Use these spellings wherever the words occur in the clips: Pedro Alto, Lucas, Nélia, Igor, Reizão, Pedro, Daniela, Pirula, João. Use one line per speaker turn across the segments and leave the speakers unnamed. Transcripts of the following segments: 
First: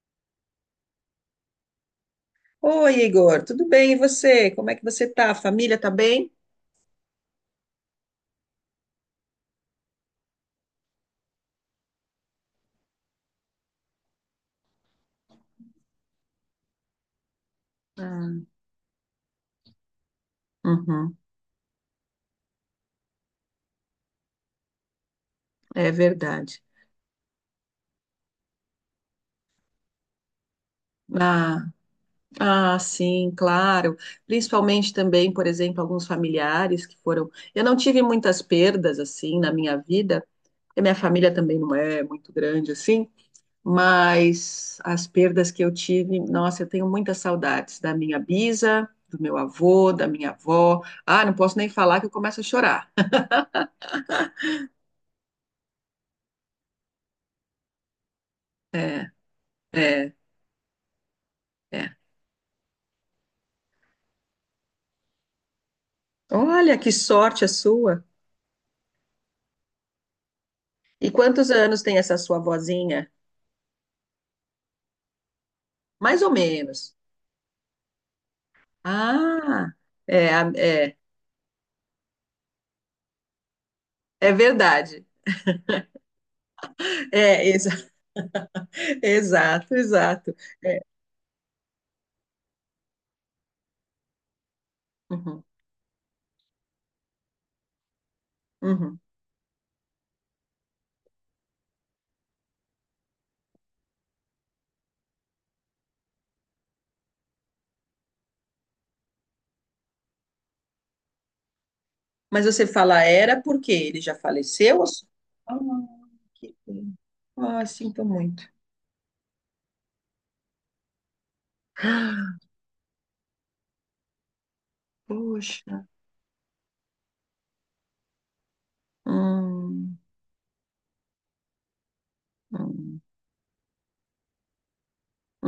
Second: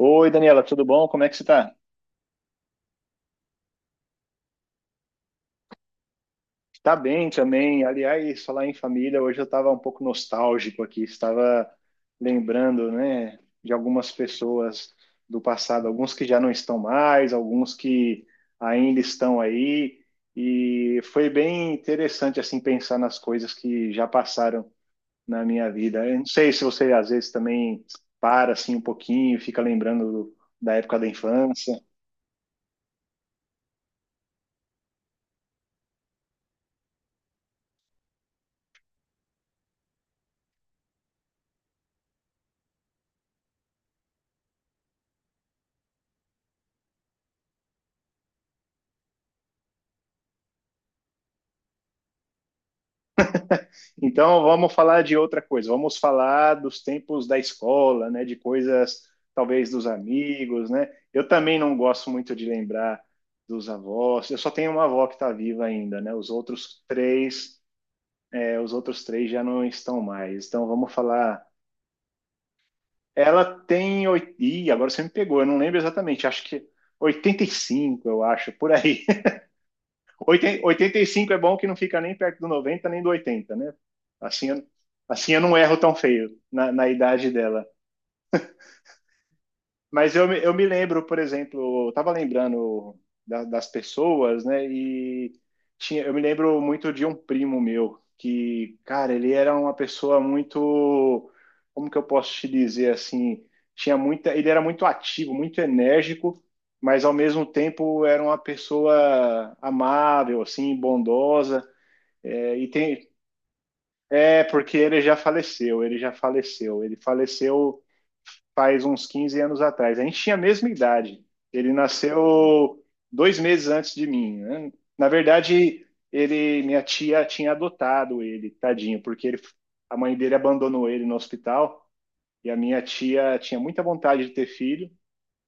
Oi, Daniela, tudo bom? Como é que você tá?
Oi, Igor, tudo bem? E você? Como é que você tá? A família tá bem?
Tá bem também. Aliás, falar em família, hoje eu estava um pouco nostálgico aqui, estava lembrando, né, de algumas pessoas do passado, alguns que já não estão mais, alguns que
Ah,
ainda estão aí, e
uhum,
foi bem interessante assim pensar nas coisas que já passaram na minha
é
vida. Eu não sei se
verdade.
você às vezes também para assim um pouquinho, fica lembrando da época da
Ah,
infância.
ah, sim, claro. Principalmente também, por exemplo, alguns familiares que foram. Eu não tive muitas perdas assim na minha vida. E minha família também não é muito grande assim, mas as perdas que eu tive, nossa, eu tenho muitas saudades da minha bisa, do meu avô, da minha avó. Ah, não posso nem falar que eu começo a chorar.
Então vamos falar de outra coisa, vamos falar dos tempos da escola, né, de coisas
É,
talvez dos
é.
amigos, né? Eu também não
É.
gosto muito de lembrar dos avós. Eu só tenho uma avó que está viva ainda, né? Os
Olha,
outros
que sorte a
três,
sua.
os outros três já não estão mais. Então vamos
E
falar.
quantos anos tem essa sua vozinha?
Ih, agora você me pegou, eu não lembro
Mais
exatamente.
ou
Acho que
menos.
85, eu acho, por aí.
Ah, é, é,
85 é bom que não fica nem perto do 90 nem do 80, né?
é
Assim,
verdade.
assim eu não erro tão feio na idade
É,
dela.
exa- exato,
Mas
exato.
eu me lembro, por exemplo, eu tava lembrando das pessoas, né? E
Uhum,
tinha, eu me lembro muito de um primo meu, que,
uhum.
cara, ele era uma pessoa muito, como que eu posso te dizer assim? Tinha muita, ele era muito ativo, muito enérgico, mas ao mesmo tempo era uma pessoa amável, assim, bondosa.
Mas
É,
você
e
fala
tem,
era porque ele já
porque
faleceu? Ou
ele já
Ah,
faleceu,
que pena.
Ele
Ah,
faleceu
sinto muito.
faz uns 15 anos atrás. A gente tinha a mesma idade. Ele nasceu 2 meses antes de mim, né? Na
Poxa.
verdade, ele, minha tia tinha adotado ele, tadinho, porque ele, a
Hum,
mãe dele abandonou ele no hospital. E a minha
hum,
tia tinha muita vontade de ter filho,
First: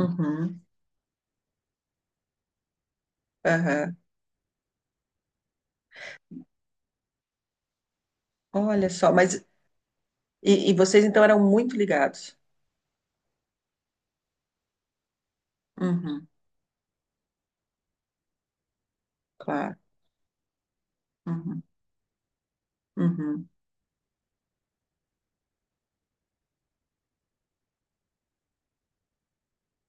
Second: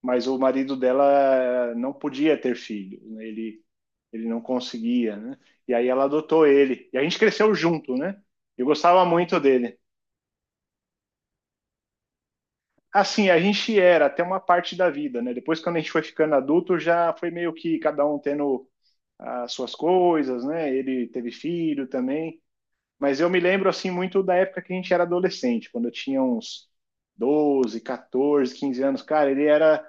mas o marido dela não podia ter filho, né? Ele
aham.
ele não conseguia, né? E aí ela adotou ele. E a gente cresceu junto, né? Eu
Olha
gostava
só,
muito
mas
dele.
e vocês então eram muito ligados?
Assim, a gente era até uma parte da vida, né? Depois, quando a gente foi
Uhum,
ficando adulto, já foi meio que cada um tendo as suas
claro.
coisas, né? Ele teve
Uhum,
filho também. Mas eu me
uhum.
lembro, assim, muito da época que a gente era adolescente, quando eu tinha uns 12, 14, 15 anos. Cara, ele era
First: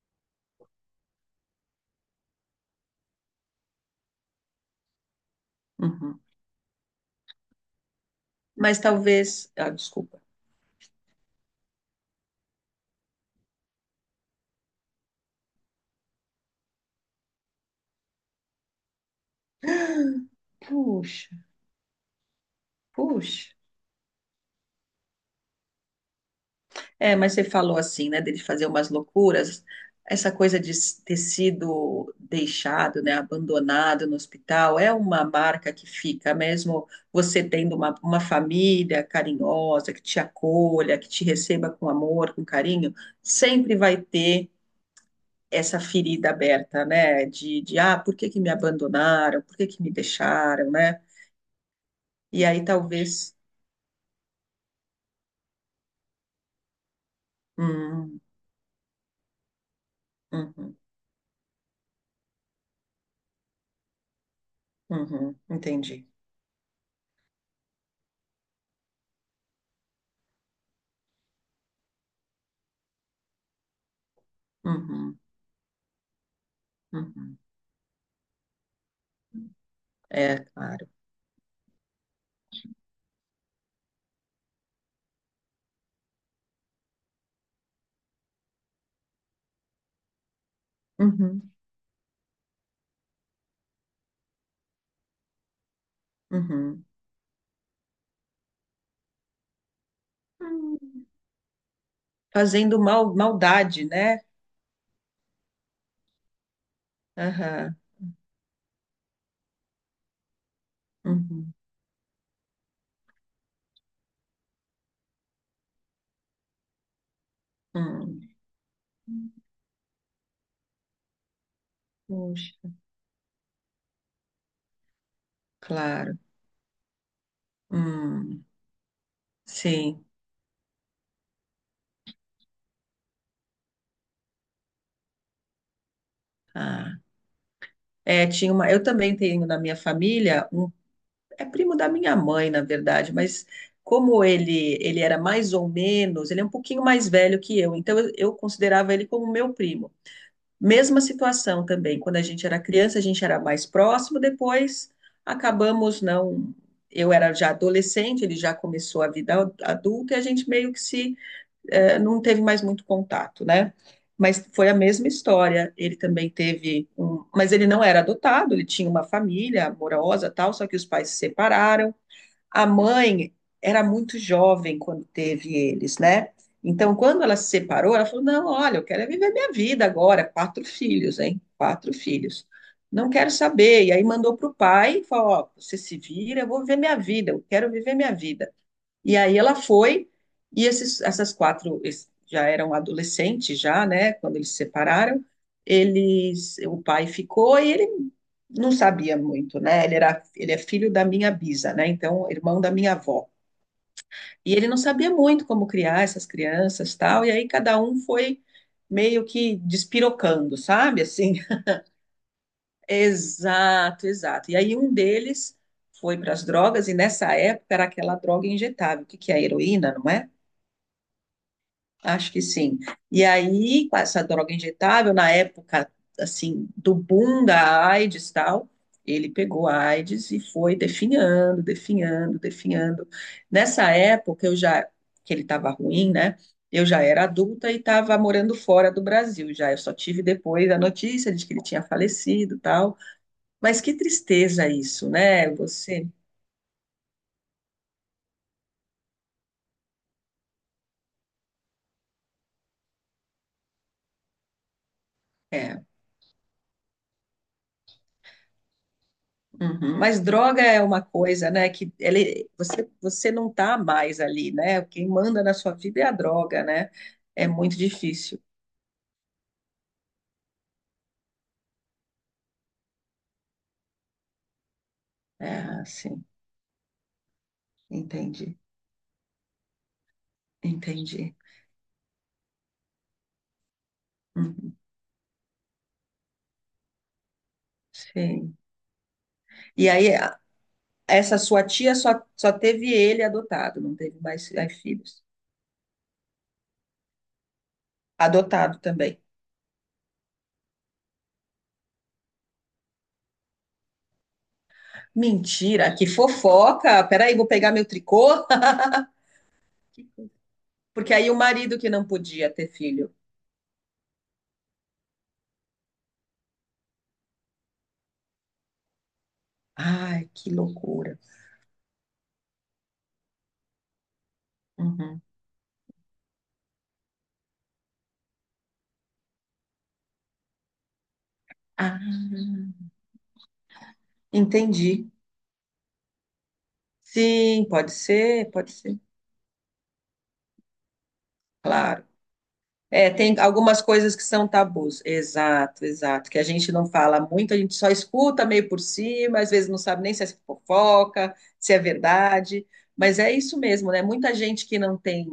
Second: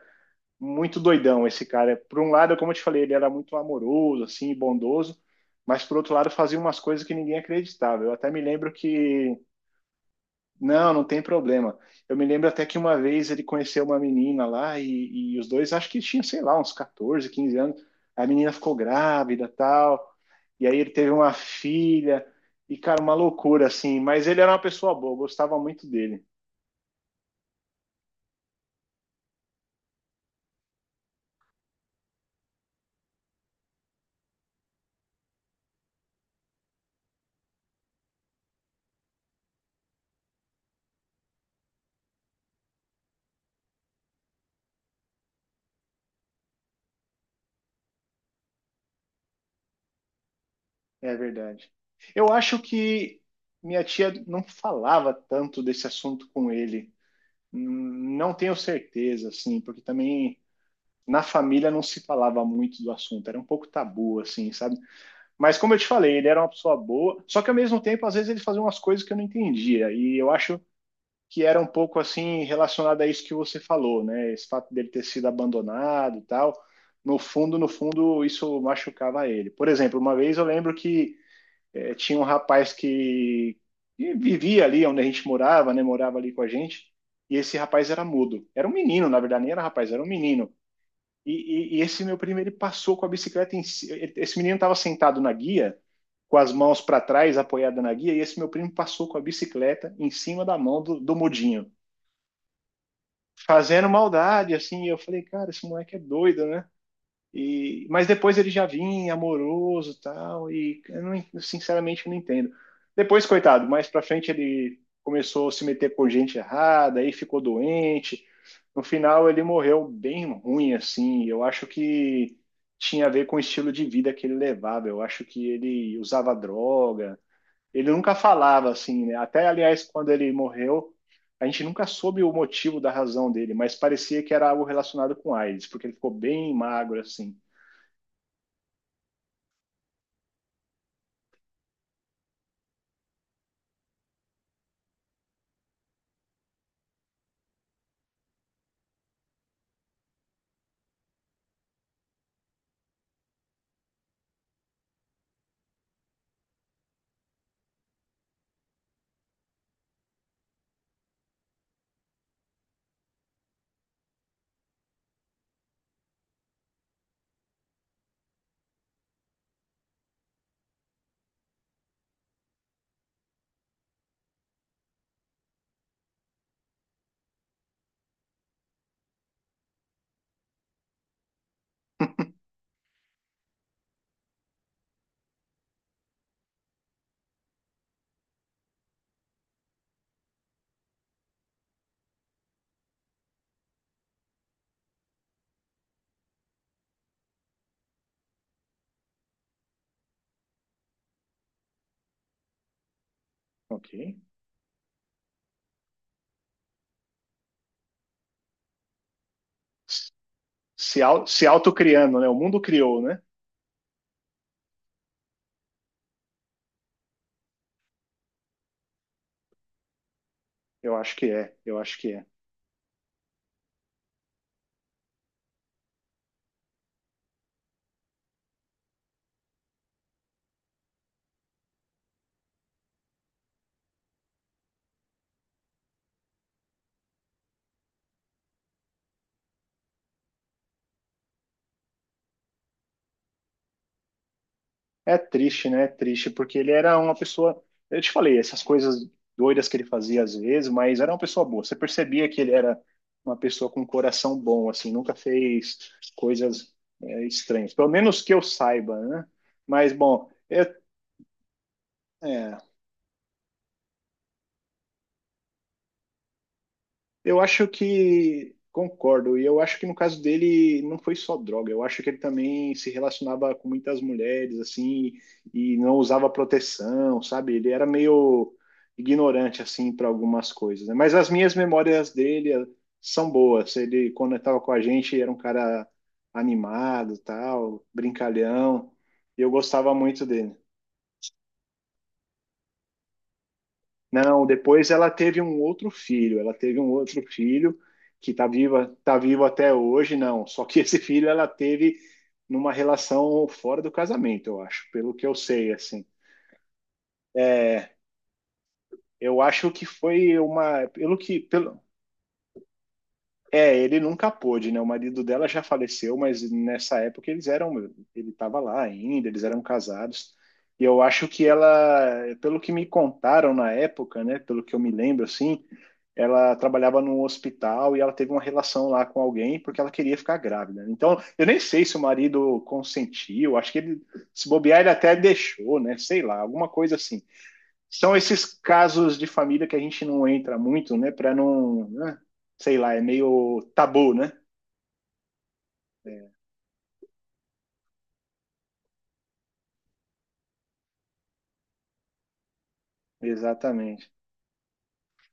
muito doidão esse cara. Por um lado, como eu te falei, ele era muito amoroso, assim, bondoso, mas por outro
Uhum.
lado fazia umas coisas que ninguém acreditava. Eu até me lembro
Mas
que,
talvez. Ah, desculpa.
não, não tem problema. Eu me lembro até que uma vez ele conheceu uma menina lá e os dois, acho que tinha, sei lá, uns 14, 15 anos. A menina ficou grávida, tal. E aí ele teve uma
Puxa,
filha. E, cara, uma
puxa.
loucura, assim. Mas ele era uma pessoa boa, eu gostava muito dele.
É, mas você falou assim, né, dele fazer umas loucuras. Essa coisa de ter sido deixado, né, abandonado no hospital, é uma marca que fica, mesmo você tendo uma família carinhosa, que te acolha, que te receba com amor, com carinho, sempre vai ter essa ferida aberta, né, de ah, por que que me abandonaram, por que que me deixaram, né?
É verdade. Eu
E
acho
aí
que
talvez.
minha tia não falava tanto desse assunto com ele.
Hum,
Não tenho certeza, assim, porque também
uhum,
na família não se falava muito do assunto, era um pouco tabu, assim, sabe?
uhum,
Mas como eu te
entendi.
falei, ele era uma pessoa boa, só que ao mesmo tempo, às vezes ele fazia umas coisas que eu não entendia, e eu acho que era um pouco assim relacionado a isso que você falou, né? Esse fato dele ter
Uhum,
sido abandonado e tal. No
uhum.
fundo, no fundo, isso machucava ele. Por exemplo, uma vez
É,
eu lembro
claro.
que tinha um rapaz que vivia ali onde a gente morava, né? Morava ali com a gente. E esse rapaz era mudo. Era um menino, na verdade, nem era rapaz, era um menino.
Uhum,
E, e esse meu primo, ele passou com a bicicleta Esse menino estava sentado na guia, com as mãos
uhum.
para trás, apoiada na guia, e esse meu primo passou com a bicicleta em cima da mão
Hum.
do mudinho,
Fazendo mal, maldade,
fazendo
né?
maldade, assim. E eu falei, cara, esse moleque é doido, né?
Aham,
E, mas depois ele já vinha amoroso e tal, e eu não, eu
uhum,
sinceramente não entendo. Depois, coitado, mais pra frente ele começou a se meter por gente errada, aí ficou
hum.
doente. No final ele morreu bem ruim, assim. Eu acho que
Puxa,
tinha a ver com o estilo de vida que ele levava. Eu acho que ele
claro.
usava droga. Ele nunca
Hum,
falava assim, né? Até, aliás,
sim.
quando ele morreu, a gente nunca soube o motivo da razão dele, mas parecia que era algo relacionado com AIDS, porque ele ficou bem
Ah.
magro assim.
É, tinha uma, eu também tenho na minha família um, é primo da minha mãe, na verdade, mas como ele era mais ou menos, ele é um pouquinho mais velho que eu, então eu considerava ele como meu primo. Mesma situação também, quando a gente era criança, a gente era mais próximo, depois acabamos não. Eu era já adolescente, ele já começou a vida adulta e a gente meio que se não teve mais muito contato, né? Mas foi a mesma história. Ele também teve um, mas ele não era adotado, ele tinha uma família amorosa, tal, só que os pais se separaram. A mãe era muito jovem quando teve eles, né? Então, quando ela se separou, ela falou: Não, olha, eu quero é viver minha vida agora. Quatro filhos, hein? Quatro filhos. Não quero saber. E aí mandou para o pai e falou: Ó, você se vira, eu vou viver minha vida, eu quero viver minha vida. E aí ela foi, e esses, já eram adolescentes, já, né? Quando eles se separaram, eles, o pai ficou e ele não sabia muito, né? Ele era, ele é filho da minha bisa, né? Então, irmão da minha avó.
Ok.
E ele não sabia muito como criar essas crianças, tal. E aí cada um foi meio que despirocando,
Se,
sabe?
au-
Assim.
se autocriando, né? O mundo criou, né?
Exato, exato. E aí um deles foi para as drogas e nessa época era aquela droga injetável, o que que é heroína, não é?
Eu acho que é, eu acho que é.
Acho que sim. E aí, com essa droga injetável, na época, assim, do boom da AIDS e tal, ele pegou a AIDS e foi definhando, definhando, definhando. Nessa época, eu já, que ele estava ruim, né? Eu já era adulta e estava morando fora do Brasil já. Eu só tive depois a notícia de que ele tinha falecido e tal. Mas que tristeza isso,
É
né?
triste, né? É
Você.
triste, porque ele era uma pessoa. Eu te falei, essas coisas doidas que ele fazia às vezes, mas era uma pessoa boa. Você percebia que ele era uma pessoa com um coração bom, assim, nunca
É.
fez coisas, estranhas. Pelo menos que eu saiba, né? Mas,
Uhum. Mas
bom,
droga é uma coisa, né? Que ele,
é,
você, você não tá mais ali, né? Quem manda na sua vida é a droga, né?
eu
É
acho
muito difícil.
que concordo, e eu acho que no caso dele não foi só droga, eu acho que ele também se relacionava com muitas mulheres, assim,
É,
e não
assim,
usava proteção, sabe? Ele era meio
entendi,
ignorante, assim, para algumas coisas, né? Mas as
entendi.
minhas memórias dele são boas. Ele, quando estava com
Uhum,
a gente, era um cara animado, tal,
sim.
brincalhão, e eu
E
gostava
aí,
muito dele.
essa sua tia só, só teve ele adotado, não teve
Não,
mais
depois ela
filhos.
teve um outro filho. Ela teve um outro filho que tá
Adotado
viva, tá
também.
vivo até hoje, não. Só que esse filho ela teve numa relação fora do casamento, eu acho, pelo que eu sei,
Mentira,
assim.
que fofoca! Peraí, vou pegar meu
É,
tricô.
eu acho que foi uma,
Porque
pelo
aí o
que,
marido
pelo,
que não podia ter filho.
é, ele nunca pôde, né? O marido dela já faleceu, mas nessa época eles eram, ele estava lá ainda, eles eram
Ai,
casados.
que
E eu
loucura.
acho que ela, pelo que me contaram na época, né? Pelo que eu me
Uhum.
lembro, assim, ela trabalhava num hospital e ela teve uma relação lá com alguém porque ela queria ficar grávida. Então, eu nem sei se
Ah.
o marido consentiu, acho que ele, se bobear, ele
Entendi.
até deixou, né? Sei lá, alguma coisa assim.
Sim,
São esses
pode ser,
casos de família que a gente não entra muito, né? Para não,
claro.
né? Sei lá, é
É, tem
meio
algumas
tabu,
coisas que
né?
são tabus. Exato, exato. Que a gente não fala muito, a gente só escuta meio por cima, às vezes não sabe nem se é fofoca, se é verdade. Mas é isso mesmo, né?
Exatamente.
Muita gente que não tem.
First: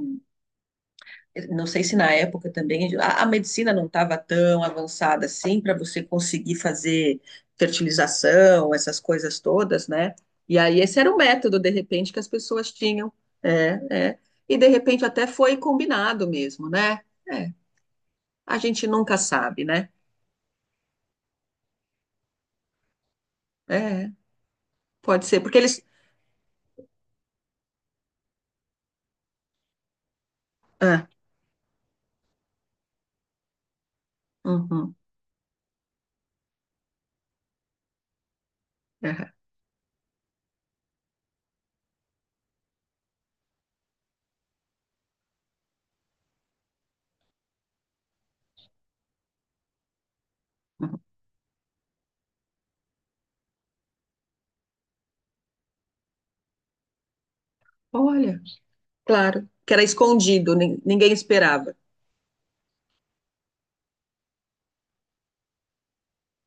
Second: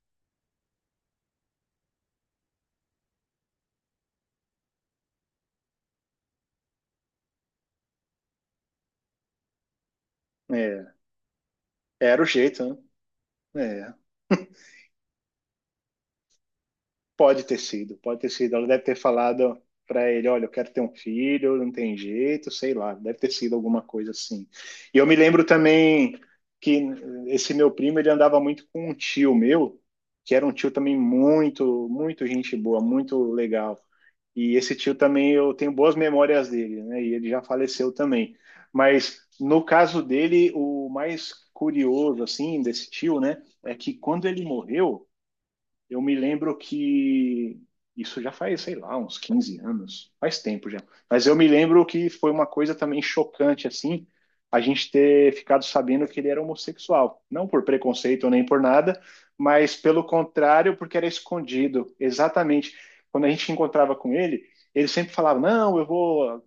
Não sei se na época também a medicina não estava tão avançada assim para você conseguir fazer fertilização, essas coisas todas, né? E aí
É,
esse era o método, de repente, que
era o
as
jeito,
pessoas
né?
tinham. É,
É,
é. E de repente até foi combinado mesmo, né?
pode
É,
ter sido, pode ter sido.
a
Ela deve
gente
ter
nunca
falado
sabe, né?
para ele, olha, eu quero ter um filho, não tem jeito, sei lá, deve ter sido alguma coisa
É,
assim. E eu me
pode ser,
lembro
porque eles.
também que esse meu primo, ele andava muito com um tio meu, que era um tio também
Ah,
muito, muito gente boa, muito legal. E esse tio
uhum,
também eu tenho boas memórias dele, né? E ele já faleceu também. Mas
é,
no caso dele, o mais curioso assim desse tio, né, é que quando ele morreu eu me lembro que isso já faz, sei lá, uns 15 anos, faz tempo já.
uhum.
Mas eu me lembro que foi uma coisa também chocante, assim, a gente ter ficado sabendo que ele era homossexual. Não por preconceito
Olha,
nem por nada,
claro, que
mas
era
pelo
escondido,
contrário, porque era
ninguém esperava.
escondido. Exatamente. Quando a gente encontrava com ele, ele sempre falava: Não, eu vou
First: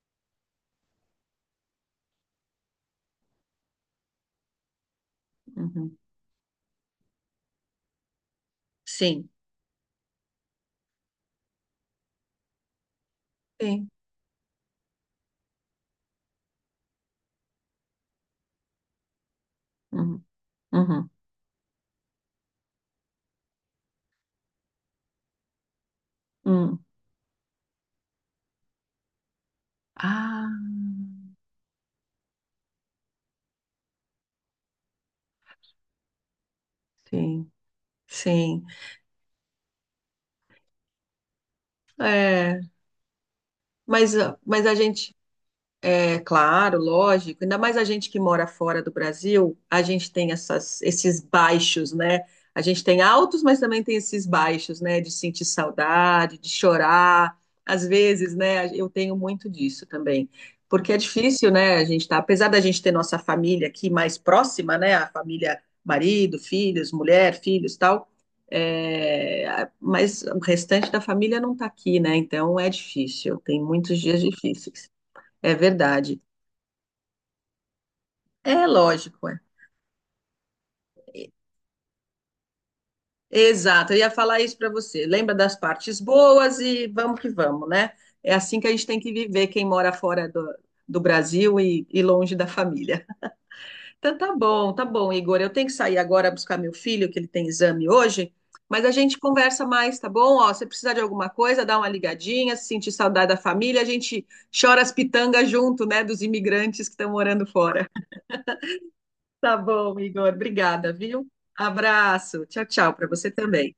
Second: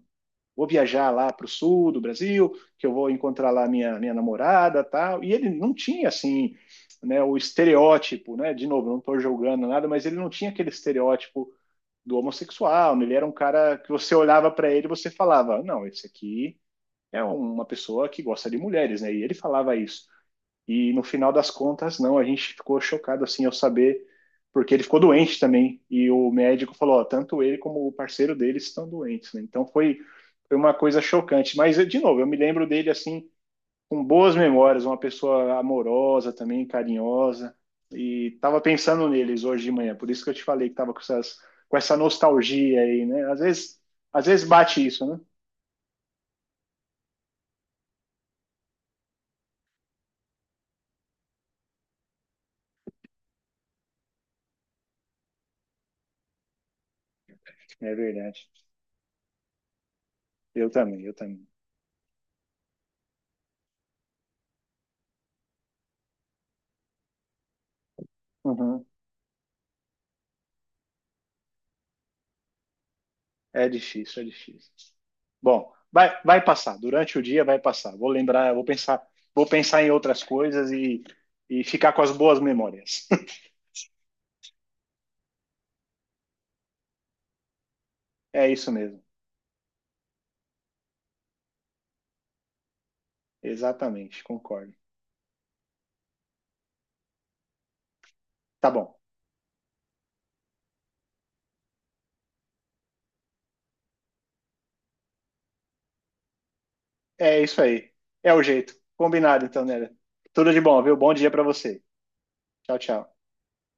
vou viajar lá para o sul do Brasil, que eu vou encontrar lá minha namorada tal. E ele não
Uhum,
tinha assim, né, o estereótipo, né? De novo, não estou
sim,
julgando nada, mas ele não tinha aquele estereótipo do homossexual, né? Ele era um cara que
sim.
você olhava para ele e você falava, não, esse aqui é uma pessoa que gosta de mulheres, né? E ele falava isso.
Uhum,
E no
uhum,
final das contas, não, a gente ficou chocado assim ao saber, porque ele ficou doente também, e o médico
uhum.
falou, ó, tanto ele como o parceiro dele estão doentes, né? Então foi,
Ah,
foi uma coisa chocante. Mas, de novo, eu me lembro dele assim, com boas memórias, uma pessoa amorosa também,
sim,
carinhosa, e tava
sim.
pensando neles hoje de manhã, por isso que eu te falei que tava com essas, com essa
É,
nostalgia aí, né?
mas,
Às
ah,
vezes
mas a
bate isso,
gente.
né?
É claro, lógico. Ainda mais a gente que mora fora do Brasil, a gente tem essas, esses baixos, né? A gente tem altos, mas também tem esses baixos, né? De sentir saudade, de chorar. Às
É
vezes,
verdade.
né? Eu tenho muito disso também.
Eu
Porque é
também, eu também.
difícil, né? A gente tá, apesar da gente ter nossa família aqui mais próxima, né? A família, marido, filhos, mulher, filhos, tal.
Uhum.
É, mas o restante da família não tá aqui, né? Então é difícil. Tem
É
muitos dias
difícil, é difícil.
difíceis. É
Bom, vai,
verdade.
vai passar. Durante o dia vai passar. Vou lembrar, vou
É
pensar,
lógico, é.
vou pensar em outras coisas e ficar com as boas memórias.
Exato, eu ia falar isso para você. Lembra das partes boas e vamos que vamos, né? É
É
assim que
isso
a gente tem
mesmo.
que viver, quem mora fora do, do Brasil e longe da família. Então
Exatamente, concordo.
tá bom, Igor. Eu tenho que sair agora buscar meu filho, que ele tem exame hoje,
Tá
mas a
bom.
gente conversa mais, tá bom? Ó, se precisar de alguma coisa, dá uma ligadinha, se sentir saudade da família, a gente chora as pitangas junto, né, dos imigrantes que estão
É
morando
isso
fora.
aí. É o jeito. Combinado,
Tá
então, Nélia.
bom, Igor.
Tudo de bom,
Obrigada,
viu? Bom
viu?
dia pra você.
Abraço. Tchau,
Tchau,
tchau para
tchau.
você também.